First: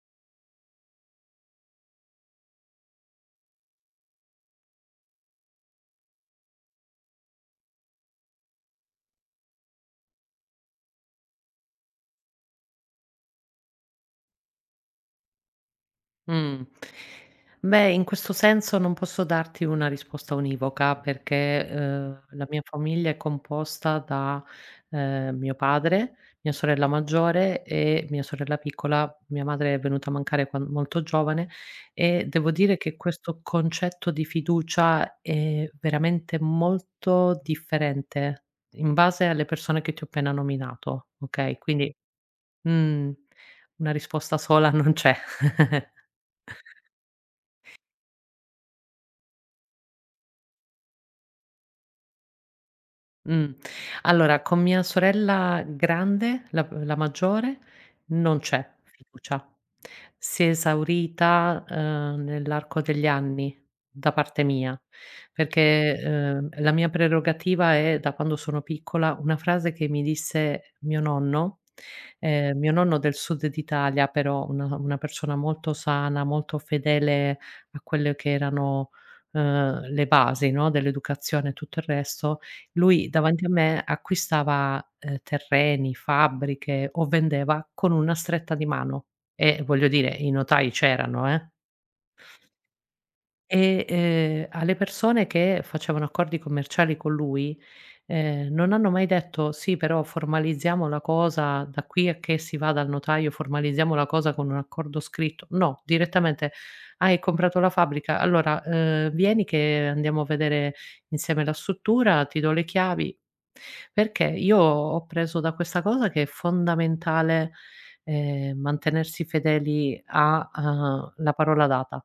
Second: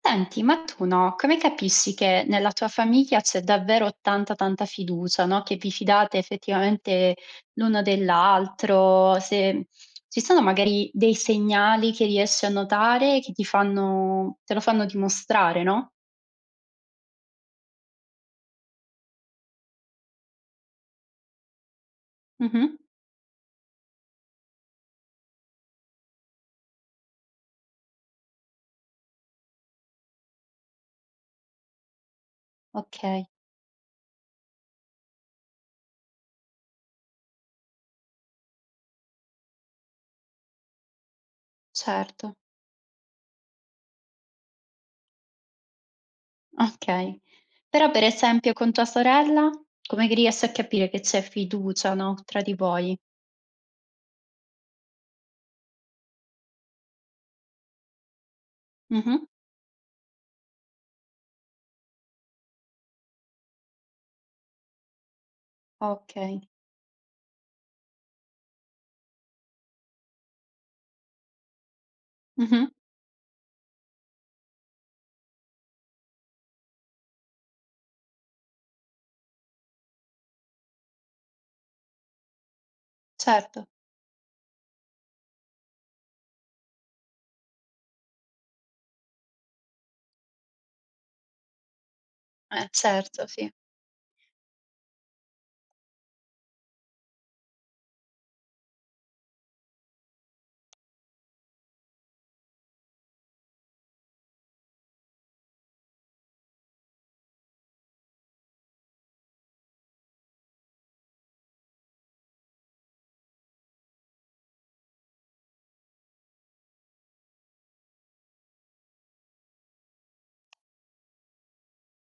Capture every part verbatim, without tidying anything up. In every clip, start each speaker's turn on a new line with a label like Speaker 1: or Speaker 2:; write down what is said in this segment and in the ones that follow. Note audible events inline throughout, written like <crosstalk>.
Speaker 1: Senti, ma tu, no, come capissi che nella tua famiglia c'è davvero tanta, tanta fiducia, no, che vi fidate effettivamente l'uno dell'altro? Se ci sono magari dei segnali che riesci a notare che ti fanno te lo fanno dimostrare, no?
Speaker 2: Mh. Beh, in questo senso non posso darti una risposta univoca perché, uhm, la mia
Speaker 1: Mh-mh.
Speaker 2: famiglia è composta da, ehm, mio padre, mia sorella maggiore e mia sorella piccola. Mia madre è venuta a mancare quan molto giovane e devo dire che
Speaker 1: Okay,
Speaker 2: questo concetto di fiducia è veramente molto differente in base alle persone che ti ho appena nominato, okay? Quindi,
Speaker 1: certo.
Speaker 2: mhmm, una risposta sola non c'è. <laughs>
Speaker 1: Okay. Però per esempio con tua sorella, come che riesci a capire che c'è fiducia, no, tra di voi?
Speaker 2: Mh. Allora, con mia sorella grande, la p la maggiore, non c'è
Speaker 1: Mh-mh.
Speaker 2: fiducia. Si è esaurita, ehm, nell'arco degli anni da parte mia, perché,
Speaker 1: Okay.
Speaker 2: ehm, la mia prerogativa è, da quando sono piccola, una frase che mi disse mio nonno, ehm,
Speaker 1: Mh-mh.
Speaker 2: mio nonno del sud d'Italia, però una una persona molto sana, molto fedele a quelle che erano, ehm, le basi, no, dell'educazione e tutto il resto. Lui davanti a
Speaker 1: Certo.
Speaker 2: me acquistava, ehm, terreni, fabbriche o vendeva con una stretta di mano e voglio dire i notai c'erano, eh.
Speaker 1: Eh, certo, sì.
Speaker 2: E, ehm, alle persone che facevano accordi commerciali con lui, ehm, non hanno mai detto: "Sì, però formalizziamo la cosa da qui a che si va dal notaio, formalizziamo la cosa con un accordo scritto". No, direttamente: "Ah, hai comprato la fabbrica? Allora, ehm, vieni che andiamo a vedere insieme la struttura, ti do le chiavi". Perché io ho preso da questa cosa che è fondamentale, ehm, mantenersi fedeli a, uhm, la parola data,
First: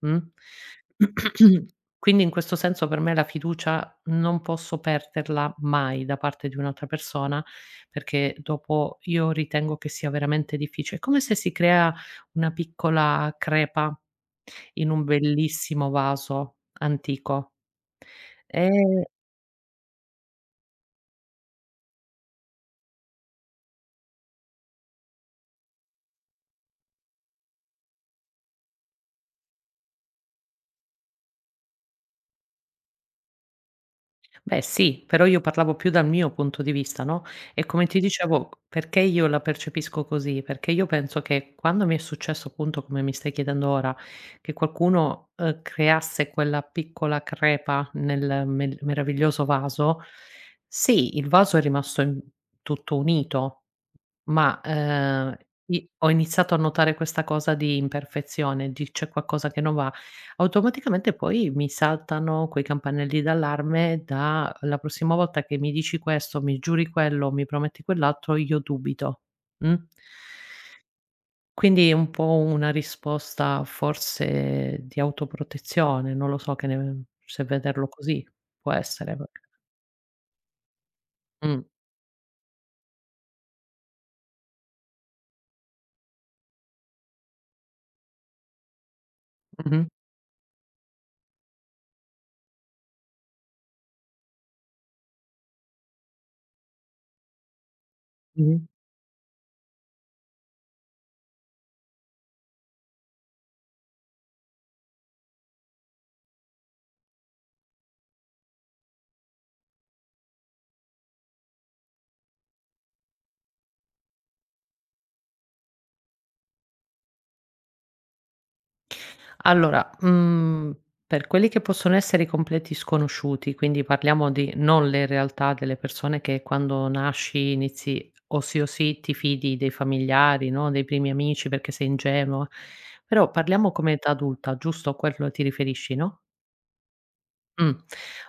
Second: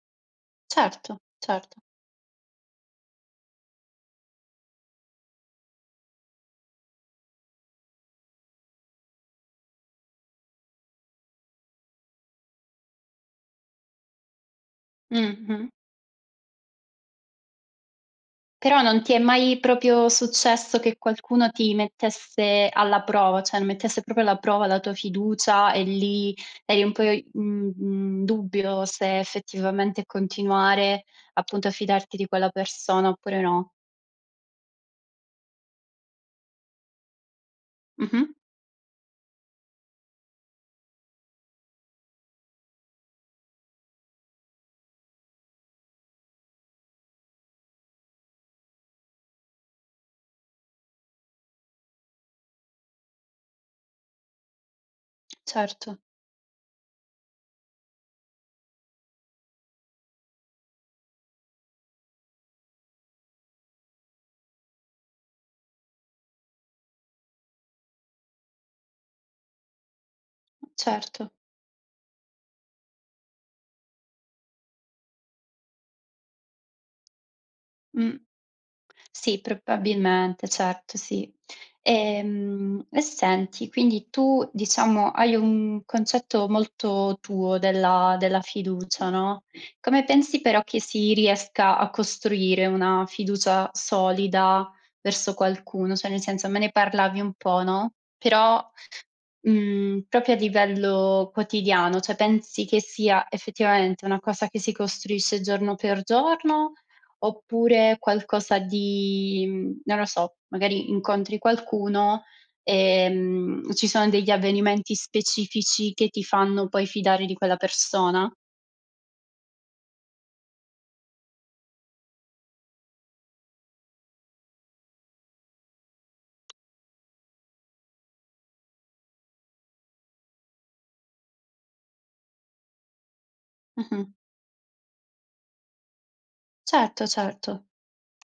Speaker 2: mh?
Speaker 1: Certo,
Speaker 2: <clears throat>
Speaker 1: certo.
Speaker 2: Quindi in questo senso per me la fiducia non posso perderla mai da parte di un'altra persona, perché dopo io ritengo che sia veramente diffici è come se si crea una piccola crepa in un
Speaker 1: Mh-mh.
Speaker 2: bellissimo vaso antico. E
Speaker 1: Però non ti è mai proprio successo che qualcuno ti mettesse alla prova, cioè mettesse proprio alla prova la tua fiducia e lì eri un po' i mhmm, in dubbio se effettivamente continuare appunto a fidarti di quella persona oppure no.
Speaker 2: Beh sì, però io parlavo più dal mio punto di vista, no, e come ti
Speaker 1: Mh-mh.
Speaker 2: dicevo, perché io la percepisco così, perché io penso che quando mi è successo appunto, come mi stai chiedendo ora, che qualcuno, uhm, creasse quella piccola crepa nel mel meraviglioso vaso, sì, il vaso è rimasto in tutto unito, ma, ehm, i
Speaker 1: Certo,
Speaker 2: ho iniziato a notare questa cosa di imperfezione, di c'è qualcosa che non va, automaticamente poi mi saltano quei campanelli d'allarme da: "La prossima volta che mi dici questo, mi giuri quello, mi prometti quell'altro, io dubito", mh?
Speaker 1: certo.
Speaker 2: Quindi è un po' una risposta forse di autoprotezione, non lo so che ne se vederlo
Speaker 1: Mh.
Speaker 2: così, può essere
Speaker 1: Sì,
Speaker 2: perché
Speaker 1: probabilmente, certo, sì.
Speaker 2: mh,
Speaker 1: Ehm, e senti, quindi tu diciamo hai un concetto molto tuo della della fiducia, no,
Speaker 2: mh-mh,
Speaker 1: come pensi però che si riesca a costruire una fiducia solida verso qualcuno? Cioè nel senso, me ne parlavi un po', no,
Speaker 2: mh-mh.
Speaker 1: però Mhmm, proprio a livello quotidiano, cioè pensi che sia effettivamente una cosa che si costruisce giorno per giorno, oppure qualcosa di mhmm, non lo so, magari incontri qualcuno, ehm, ci sono degli avvenimenti specifici che ti fanno poi fidare di quella persona?
Speaker 2: Allora, mhmm, per quelli che possono essere i completi sconosciuti, quindi parliamo di non le realtà delle persone che quando nasci inizi o sì o sì ti fidi dei familiari, no, dei primi amici perché sei ingenua, però parliamo come
Speaker 1: Mh-mh.
Speaker 2: età adulta, giusto? A quello ti riferisci, no?
Speaker 1: Certo, certo,
Speaker 2: Mh.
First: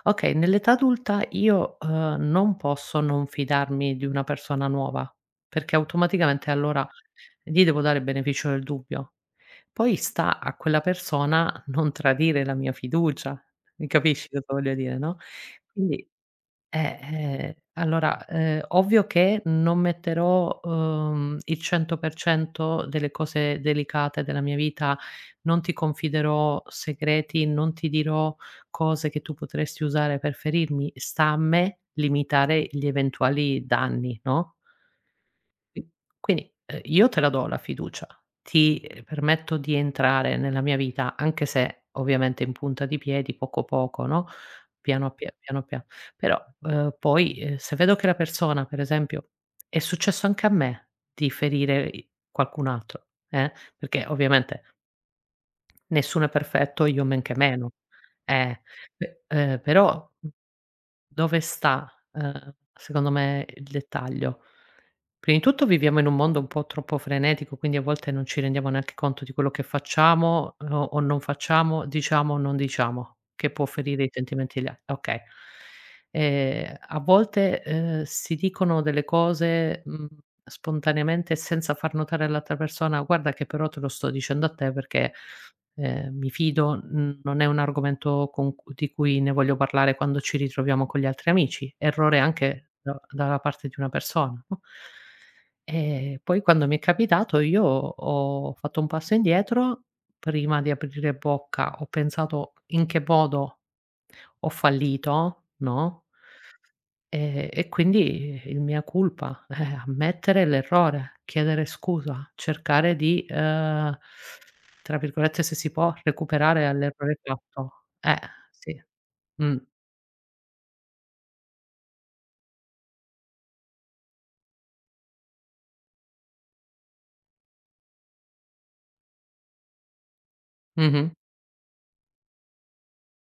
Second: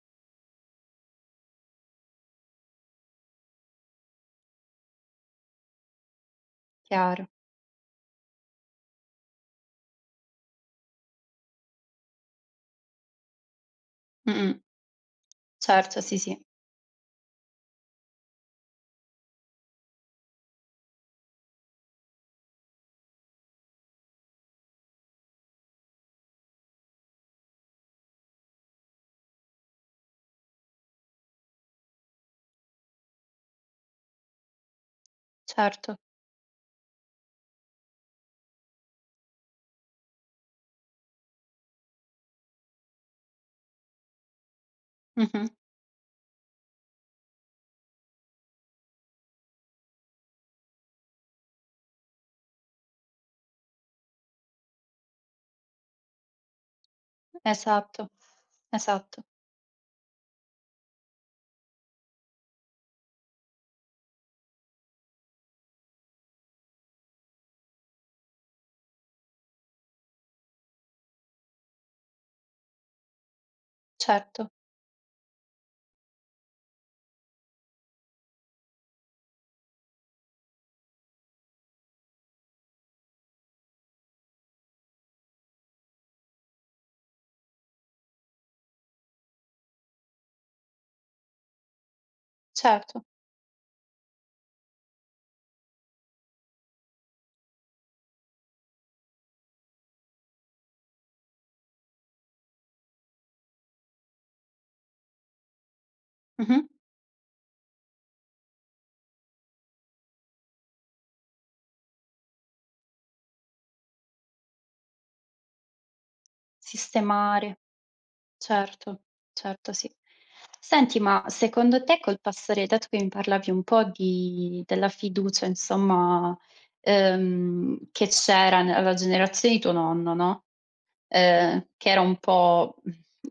Speaker 2: Okay, nell'età adulta io, uhm, non posso non fidarmi di una persona nuova, perché automaticamente allora
Speaker 1: chiaro.
Speaker 2: gli devo dare il beneficio del dubbio. Poi sta a quella persona non tradire la mia fiducia. Mi capisci cosa
Speaker 1: Mh-mh.
Speaker 2: voglio dire, no,
Speaker 1: Certo,
Speaker 2: quindi
Speaker 1: sì, sì,
Speaker 2: eh, eh, allora, ehm, ovvio che non metterò, uhm, il cento per cento delle cose delicate della mia vita, non ti confiderò segreti, non ti dirò cose che tu potresti usare per ferirmi. Sta a me limitare gli eventuali danni, no? Qui
Speaker 1: certo.
Speaker 2: quindi, ehm, io te la do la fiducia, ti, ehm, permetto di entrare nella mia vita, anche se ovviamente in punta di piedi, poco poco, no, piano pia
Speaker 1: Mh-mh.
Speaker 2: piano pia però, ehm, poi, ehm, se vedo che la persona, per esempio è successo anche a me di ferire i qualcun altro, eh, perché ovviamente nessuno è perfetto, io men che meno.
Speaker 1: Esatto,
Speaker 2: Eh, pe
Speaker 1: esatto.
Speaker 2: ehm, però dove sta, ehm, secondo me il dettaglio? Prima di tutto viviamo in un mondo un po' troppo frenetico, quindi a volte non ci rendiamo neanche conto di quello che facciamo o o non facciamo, diciamo o non diciamo, che può ferire i
Speaker 1: Certo,
Speaker 2: sentimenti degli a okay. Ehm, a volte, ehm, si dicono delle cose, mhmm, spontaneamente senza far notare all'altra persona: "Guarda che però te lo sto dicendo a te perché". Ehm, mi fido, mhmm, non è un argomento con cu di cui ne voglio parlare quando ci ritroviamo con gli altri amici, errore anche da
Speaker 1: certo.
Speaker 2: dalla parte di una persona, no? E poi quando mi è capitato io ho fatto un passo indietro, prima di aprire bocca ho pensato: "In che modo ho fallito?" No?
Speaker 1: Mh-mh.
Speaker 2: Ehm, e quindi il mea culpa, eh, ammettere l'errore, chiedere scusa, cercare di, ehm, tra virgolette, se si può, recuperare all'errore
Speaker 1: Sistemare,
Speaker 2: fatto. Eh, sì.
Speaker 1: certo,
Speaker 2: Mh.
Speaker 1: certo, sì. Senti, ma secondo te col passare dato che mi parlavi un po' di della fiducia insomma, ehm, che c'era nella generazione di tuo nonno, no,
Speaker 2: Mh-mh.
Speaker 1: ehm, che era un po'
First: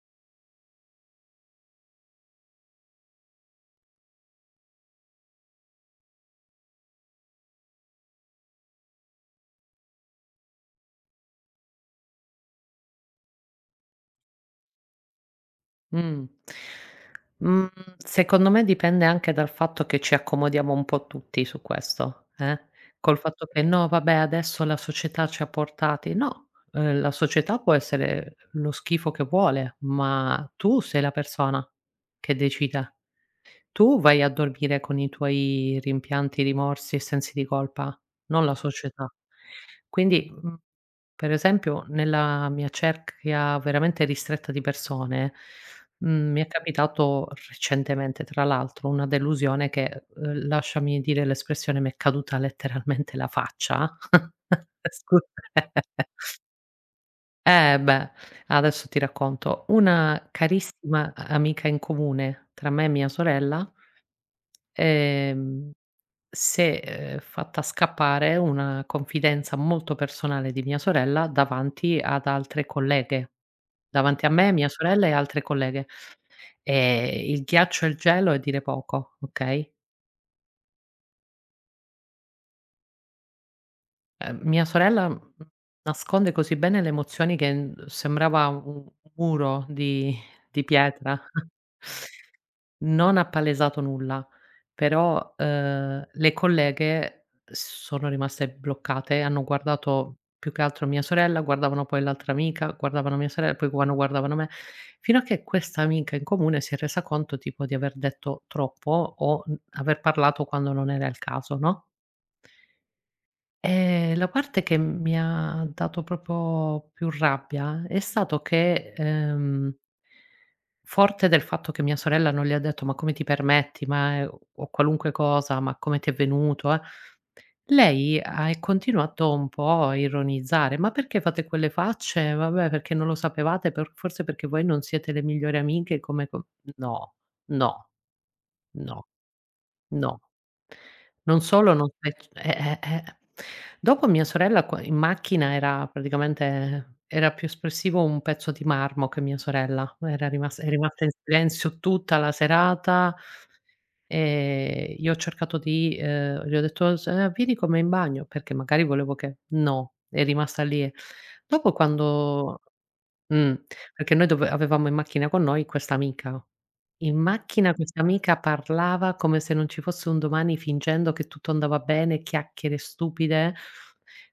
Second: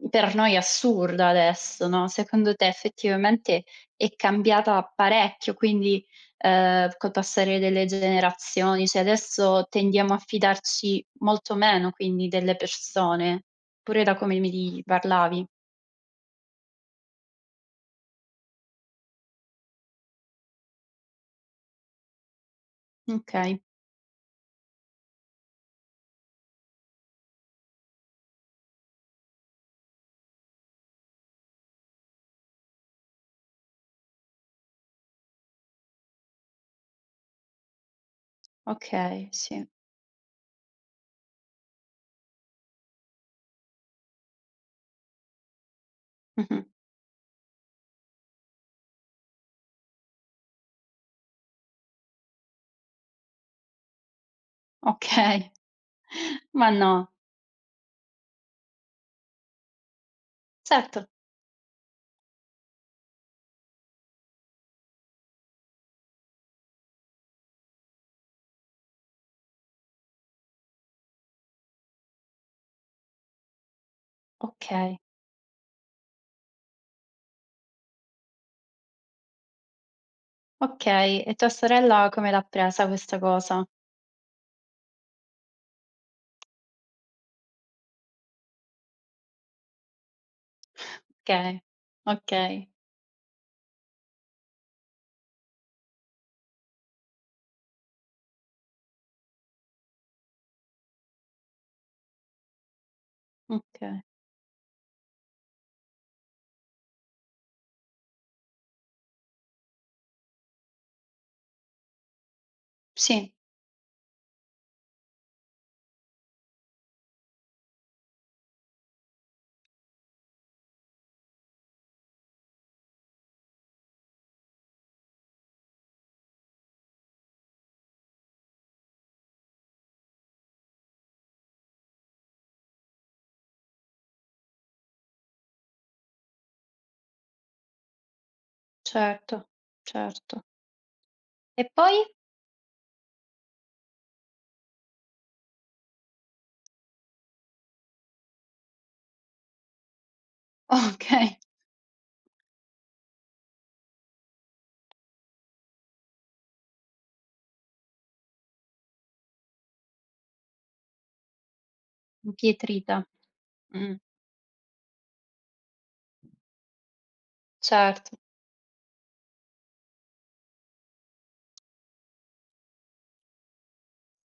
Speaker 1: per noi assurda adesso, no, secondo te effettivamente è cambiata parecchio, quindi, ehm, col passare delle generazioni, cioè adesso tendiamo a fidarci molto meno quindi delle persone, pure da come mi di parlavi.
Speaker 2: Mh. Mhmm, Secondo me dipende anche dal fatto che ci accomodiamo un po' tutti su questo, eh. Col fatto
Speaker 1: Okay,
Speaker 2: che: "No, vabbè adesso la società ci ha portati", no, ehm, la società può essere lo schifo che vuole, ma tu sei la persona che decide. Tu vai a dormire con i tuoi rimpianti, rimorsi e sensi di colpa, non la società.
Speaker 1: okay, sì.
Speaker 2: Quindi, mhmm, per esempio nella mia cerchia veramente ristretta di persone, mhmm, mi è
Speaker 1: Mh-mh.
Speaker 2: capitato recentemente tra l'altro una delusione che, uhm, lasciami dire l'espressione, mi è caduta letteralmente la faccia. <laughs> Scu
Speaker 1: Okay. <laughs> Ma no.
Speaker 2: Eh beh, adesso ti racconto. Una
Speaker 1: Certo.
Speaker 2: carissima a amica in comune tra me e mia sorella Ehm, si è, ehm, fatta scappare una confidenza molto personale di mia sorella davanti ad altre colleghe. Davanti a me, mia
Speaker 1: Okay,
Speaker 2: sorella e altre colleghe. Ehm, il ghiaccio e il gelo è dire poco, okay,
Speaker 1: okay. E tua sorella come l'ha presa questa cosa?
Speaker 2: ehm, mia sorella, mhmm, nasconde così bene le emozioni che, mhmm, sembrava un muro di di pietra.
Speaker 1: Okay,
Speaker 2: <laughs>
Speaker 1: okay.
Speaker 2: Non ha palesato nulla, però, uhm, le colleghe sono rimaste bloccate, hanno guardato più che altro mia sorella, guardavano poi l'altra amica, guardavano mia sorella, poi quando
Speaker 1: Okay.
Speaker 2: guardavano me, fino a che questa amica in comune si è resa conto tipo di aver detto troppo o, mhmm, aver parlato quando non era il caso, no,
Speaker 1: Sì,
Speaker 2: ehm, la parte che mi ha dato proprio più rabbia è stato che, ehm forte del fatto che mia sorella non le ha detto: "Ma come ti permetti? Ma è", o qualunque cosa: "Ma come ti è venuto, eh?". Lei ha e continuato un po' a ironizzare: "Ma perché fate quelle facce? Vabbè, perché non lo sapevate, per forse perché voi non siete le migliori amiche come co" no, no, no.
Speaker 1: certo,
Speaker 2: No.
Speaker 1: certo.
Speaker 2: Non
Speaker 1: E
Speaker 2: solo non
Speaker 1: poi?
Speaker 2: sai c eh, eh, eh. Dopo mia sorella qua in macchina era praticamente era più espressivo un pezzo di marmo che mia sorella, era rimas è
Speaker 1: <laughs>
Speaker 2: rimasta in
Speaker 1: Okay,
Speaker 2: silenzio tutta la serata, ehm, io ho cercato di, ehm, gli ho detto: "S ehm, Vieni con me in bagno", perché magari volevo che no, è rimasta lì. Dopo quando
Speaker 1: impietrita.
Speaker 2: mh,
Speaker 1: Mh,
Speaker 2: perché noi dove avevamo in macchina con noi questa amica. In macchina questa
Speaker 1: certo.
Speaker 2: amica parlava come se non ci fosse un domani fingendo che tutto andava bene, chiacchiere stupide,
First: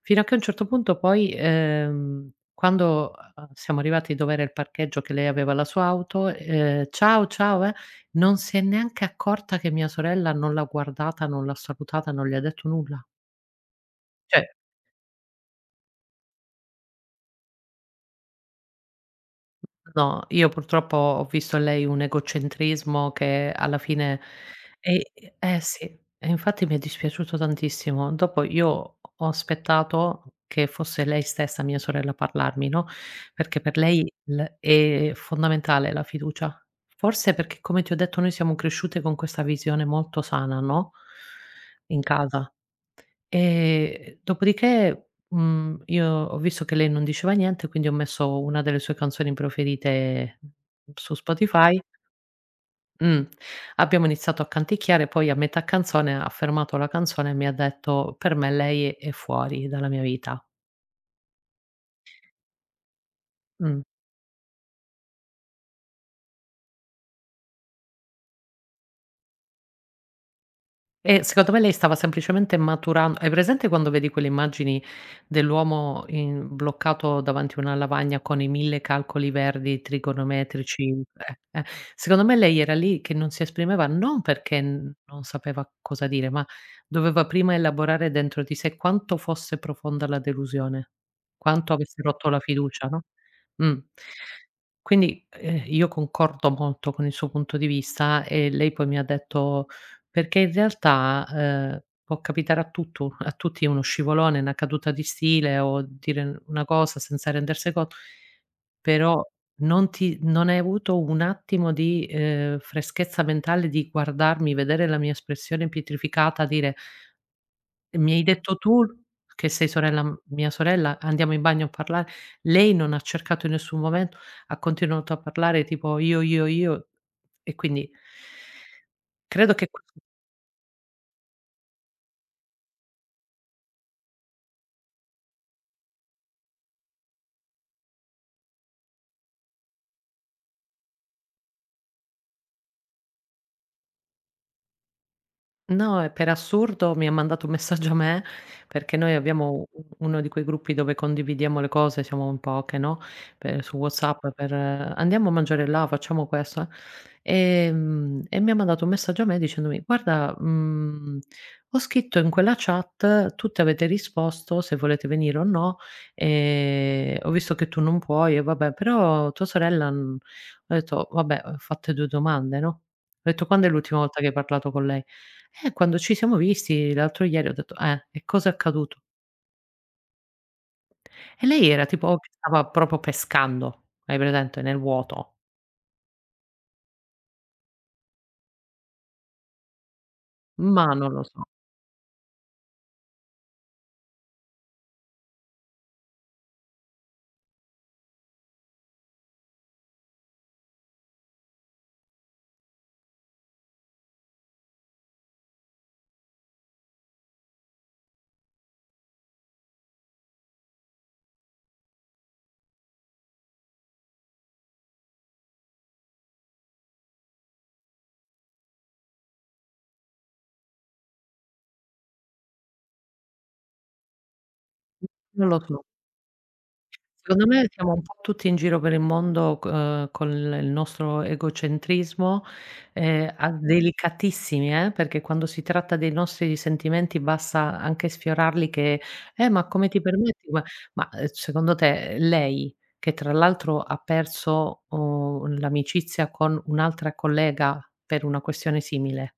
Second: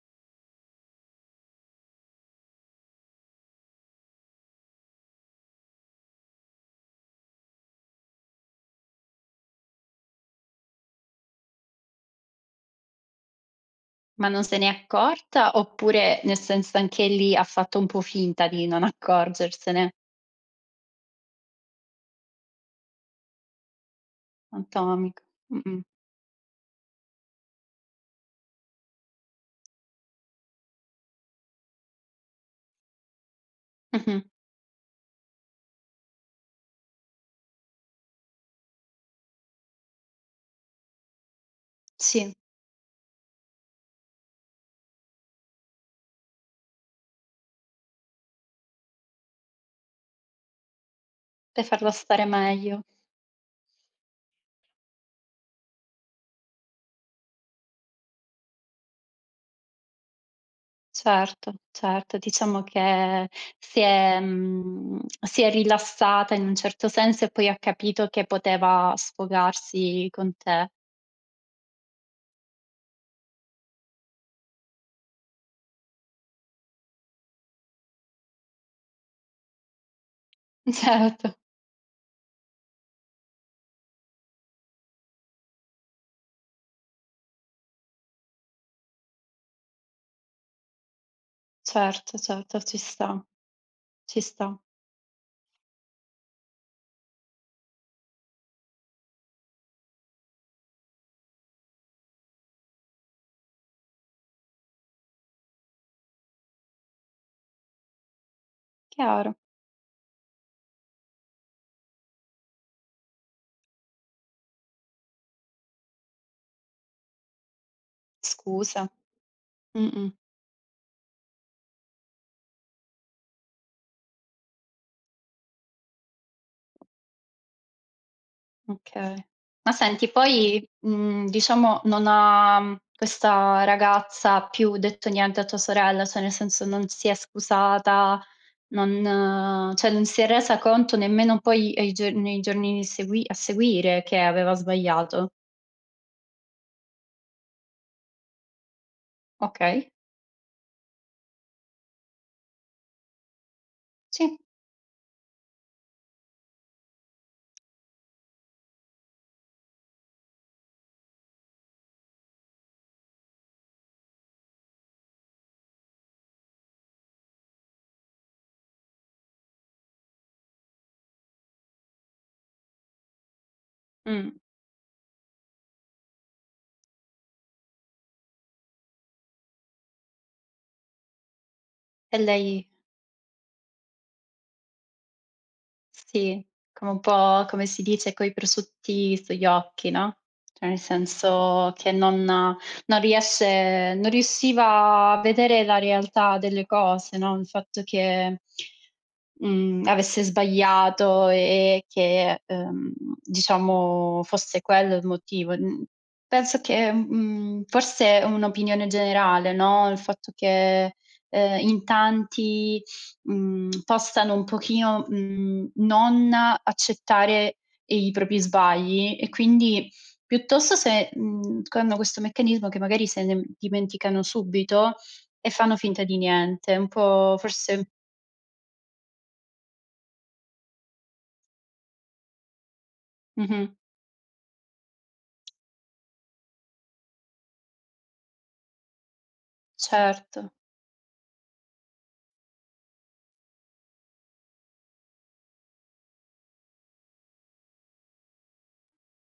Speaker 2: fino a che a un certo punto poi, ehm, quando, uhm, siamo arrivati dov'era il parcheggio che lei aveva la sua auto, ehm: "Ciao, ciao, eh", non si è neanche accorta che mia sorella non l'ha guardata, non l'ha salutata, non gli ha detto nulla.
Speaker 1: Ma non
Speaker 2: Cioè
Speaker 1: se n'è accorta oppure, nel senso, anche lì ha fatto un po' finta di non accorgersene?
Speaker 2: no, io purtroppo ho visto in lei un egocentrismo che alla fine. E
Speaker 1: Atomico.
Speaker 2: eh
Speaker 1: Mh-mh.
Speaker 2: sì, e infatti mi è dispiaciuto tantissimo. Dopo io ho aspettato che fosse lei stessa, mia sorella, a parlarmi, no, perché per lei
Speaker 1: Mh-mh.
Speaker 2: l è fondamentale la fiducia. Forse perché, come ti ho detto, noi siamo cresciute con questa visione molto sana, no, in
Speaker 1: Sì,
Speaker 2: casa. E dopodiché, mhmm, io ho visto che lei non diceva niente, quindi ho messo una delle sue canzoni preferite su
Speaker 1: per
Speaker 2: Spotify.
Speaker 1: farla stare meglio.
Speaker 2: Mh. Abbiamo iniziato a canticchiare, poi a metà canzone ha fermato la canzone e mi ha detto: "Per me lei è fuori dalla mia vita".
Speaker 1: Certo, certo. Diciamo che si
Speaker 2: Mh.
Speaker 1: è mhmm, si è rilassata in un certo senso e poi ha capito che poteva sfogarsi con te.
Speaker 2: E secondo me lei stava semplicemente maturan hai presente quando vedi quelle immagini dell'uomo in bloccato davanti a una lavagna con i mille calcoli verdi
Speaker 1: <laughs>
Speaker 2: trigonometrici?
Speaker 1: Certo.
Speaker 2: Eh, eh, secondo me lei era lì che non si esprimeva non perché n non sapeva cosa dire, ma doveva prima elaborare dentro di sé quanto fosse profonda la delusione, quanto avesse
Speaker 1: Certo,
Speaker 2: rotto la
Speaker 1: certo, ci
Speaker 2: fiducia, no,
Speaker 1: sta,
Speaker 2: mh.
Speaker 1: ci sta.
Speaker 2: Quindi, ehm, io concordo molto con il suo punto di vista e lei poi mi ha detto perché in realtà, ehm, può capitare a tutto a tutti uno scivolone, una caduta di stile o dire n una cosa senza rendersene conto, però
Speaker 1: Chiaro.
Speaker 2: non ti non hai avuto un attimo di, ehm, freschezza mentale di guardarmi, vedere la mia espressione pietrificata, dire: "Mi hai detto tu
Speaker 1: Scusa.
Speaker 2: che sei sorella
Speaker 1: Mh-mh,
Speaker 2: m mia sorella, andiamo in bagno a parlare". Lei non ha cercato in nessun momento, ha continuato a parlare tipo: "Io, io, io". E quindi
Speaker 1: okay.
Speaker 2: credo che
Speaker 1: Ma
Speaker 2: que
Speaker 1: senti, poi, mhmm, diciamo non ha mm, questa ragazza più detto niente a tua sorella, cioè nel senso non si è scusata, non cioè non si è resa conto nemmeno poi ai gio nei giorni segui a seguire che aveva sbagliato?
Speaker 2: no, e per assurdo mi ha mandato un messaggio a me, perché noi abbiamo u
Speaker 1: Okay,
Speaker 2: uno di quei gruppi dove condividiamo le cose, siamo in poche, no, per su WhatsApp
Speaker 1: sì.
Speaker 2: per: eh, "Andiamo a mangiare là, facciamo questo, eh". Ehm, e mi ha mandato un messaggio a me dicendomi: "Guarda, mhmm, ho scritto in quella chat, tutte avete risposto se volete venire o no, ehm, ho visto che tu non puoi e vabbè, però tua sorella", mhmm, ho detto: "Vabbè, ho fatto due domande, no?". Ho detto: "Quando è l'ultima volta che
Speaker 1: Mh.
Speaker 2: hai parlato con lei?". Eh, quando ci siamo visti l'altro ieri ho detto: "Eh, e cosa è accaduto?". E lei era tipo
Speaker 1: E
Speaker 2: che
Speaker 1: lei
Speaker 2: stava proprio pescando, hai presente, nel vuoto?
Speaker 1: Sì, come un po' come si dice, coi prosciutti sugli occhi, no, cioè nel
Speaker 2: Ma non lo so,
Speaker 1: senso che non non riesce non riusciva a vedere la realtà delle cose, no, il fatto che, mhmm, avesse sbagliato e che, ehm, diciamo fosse quello il motivo. Mhmm, penso che, mhmm, forse è un'opinione generale, no, il fatto che, ehm, in tanti Mhmm, possano un pochino, mhmm, non accettare i propri sbagli e quindi piuttosto se, mhmm, che hanno questo meccanismo che magari se ne dimenticano subito
Speaker 2: non
Speaker 1: e
Speaker 2: lo
Speaker 1: fanno
Speaker 2: so.
Speaker 1: finta di niente, un po'
Speaker 2: Secondo me
Speaker 1: forse
Speaker 2: siamo un po' tutti in giro per il mondo c uhm, con il nostro egocentrismo, ehm, a
Speaker 1: mh-mh,
Speaker 2: delicatissimi, eh, perché quando si tratta dei nostri sentimenti basta anche sfiorarli che: "Eh, ma come ti permetti?".
Speaker 1: certo,
Speaker 2: Ma ma, ehm, secondo te lei, che tra l'altro ha perso, uhm, l'amicizia con un'altra collega per una questione simile,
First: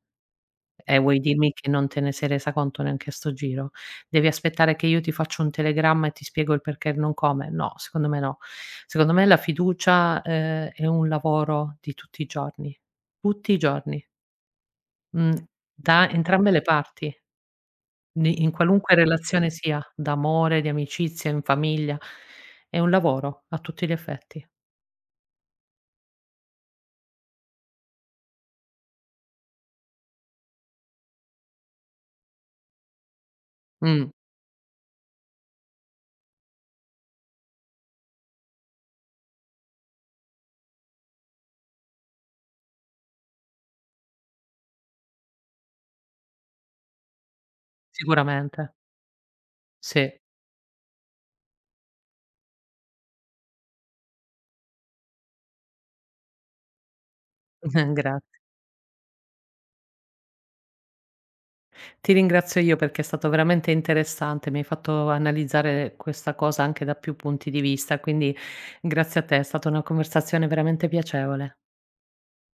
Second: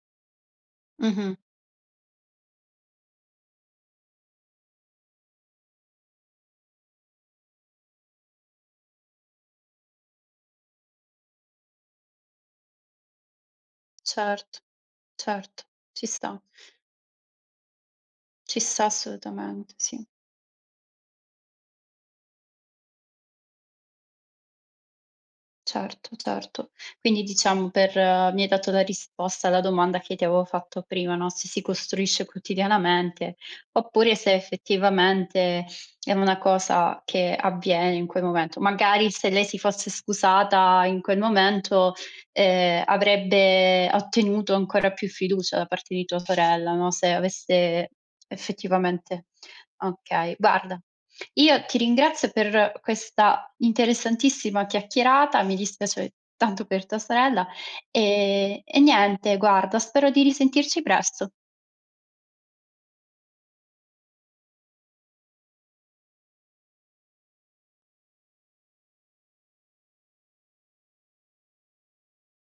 Speaker 2: eh, vuoi
Speaker 1: mh-mh,
Speaker 2: dirmi che non te ne sei resa conto neanche a sto giro? Devi aspettare che io ti faccio un telegramma e ti spiego il perché e il non come? No, secondo me no. Secondo me la fiducia, ehm, è un lavoro di tutti i giorni, tutti i giorni,
Speaker 1: certo,
Speaker 2: mhmm,
Speaker 1: certo, ci
Speaker 2: da
Speaker 1: sta,
Speaker 2: entrambe le parti, ni in
Speaker 1: ci sta
Speaker 2: qualunque relazione
Speaker 1: assolutamente,
Speaker 2: sia,
Speaker 1: sì.
Speaker 2: d'amore, di amicizia, in famiglia. È un lavoro a tutti gli effetti.
Speaker 1: Certo, certo. Quindi diciamo per eh, mi hai dato la risposta alla domanda che ti avevo fatto prima, no, se si costruisce quotidianamente,
Speaker 2: Mh,
Speaker 1: oppure se effettivamente è una cosa che avviene in quel momento. Magari se lei si fosse scusata in quel momento, ehm, avrebbe ottenuto ancora più fiducia da parte di tua sorella, no. se avesse
Speaker 2: sicuramente.
Speaker 1: effettivamente
Speaker 2: Sì,
Speaker 1: Okay, guarda io ti ringrazio per questa interessantissima chiacchierata, mi dispiace tanto per tua sorella,
Speaker 2: <laughs> gra
Speaker 1: ehm, e niente guarda, spero di risentirci presto.
Speaker 2: ti ringrazio io perché è stato veramente interessante, mi hai fatto analizzare questa cosa anche da più punti di vista, quindi grazie a te, è stata una conversazione veramente piacevole.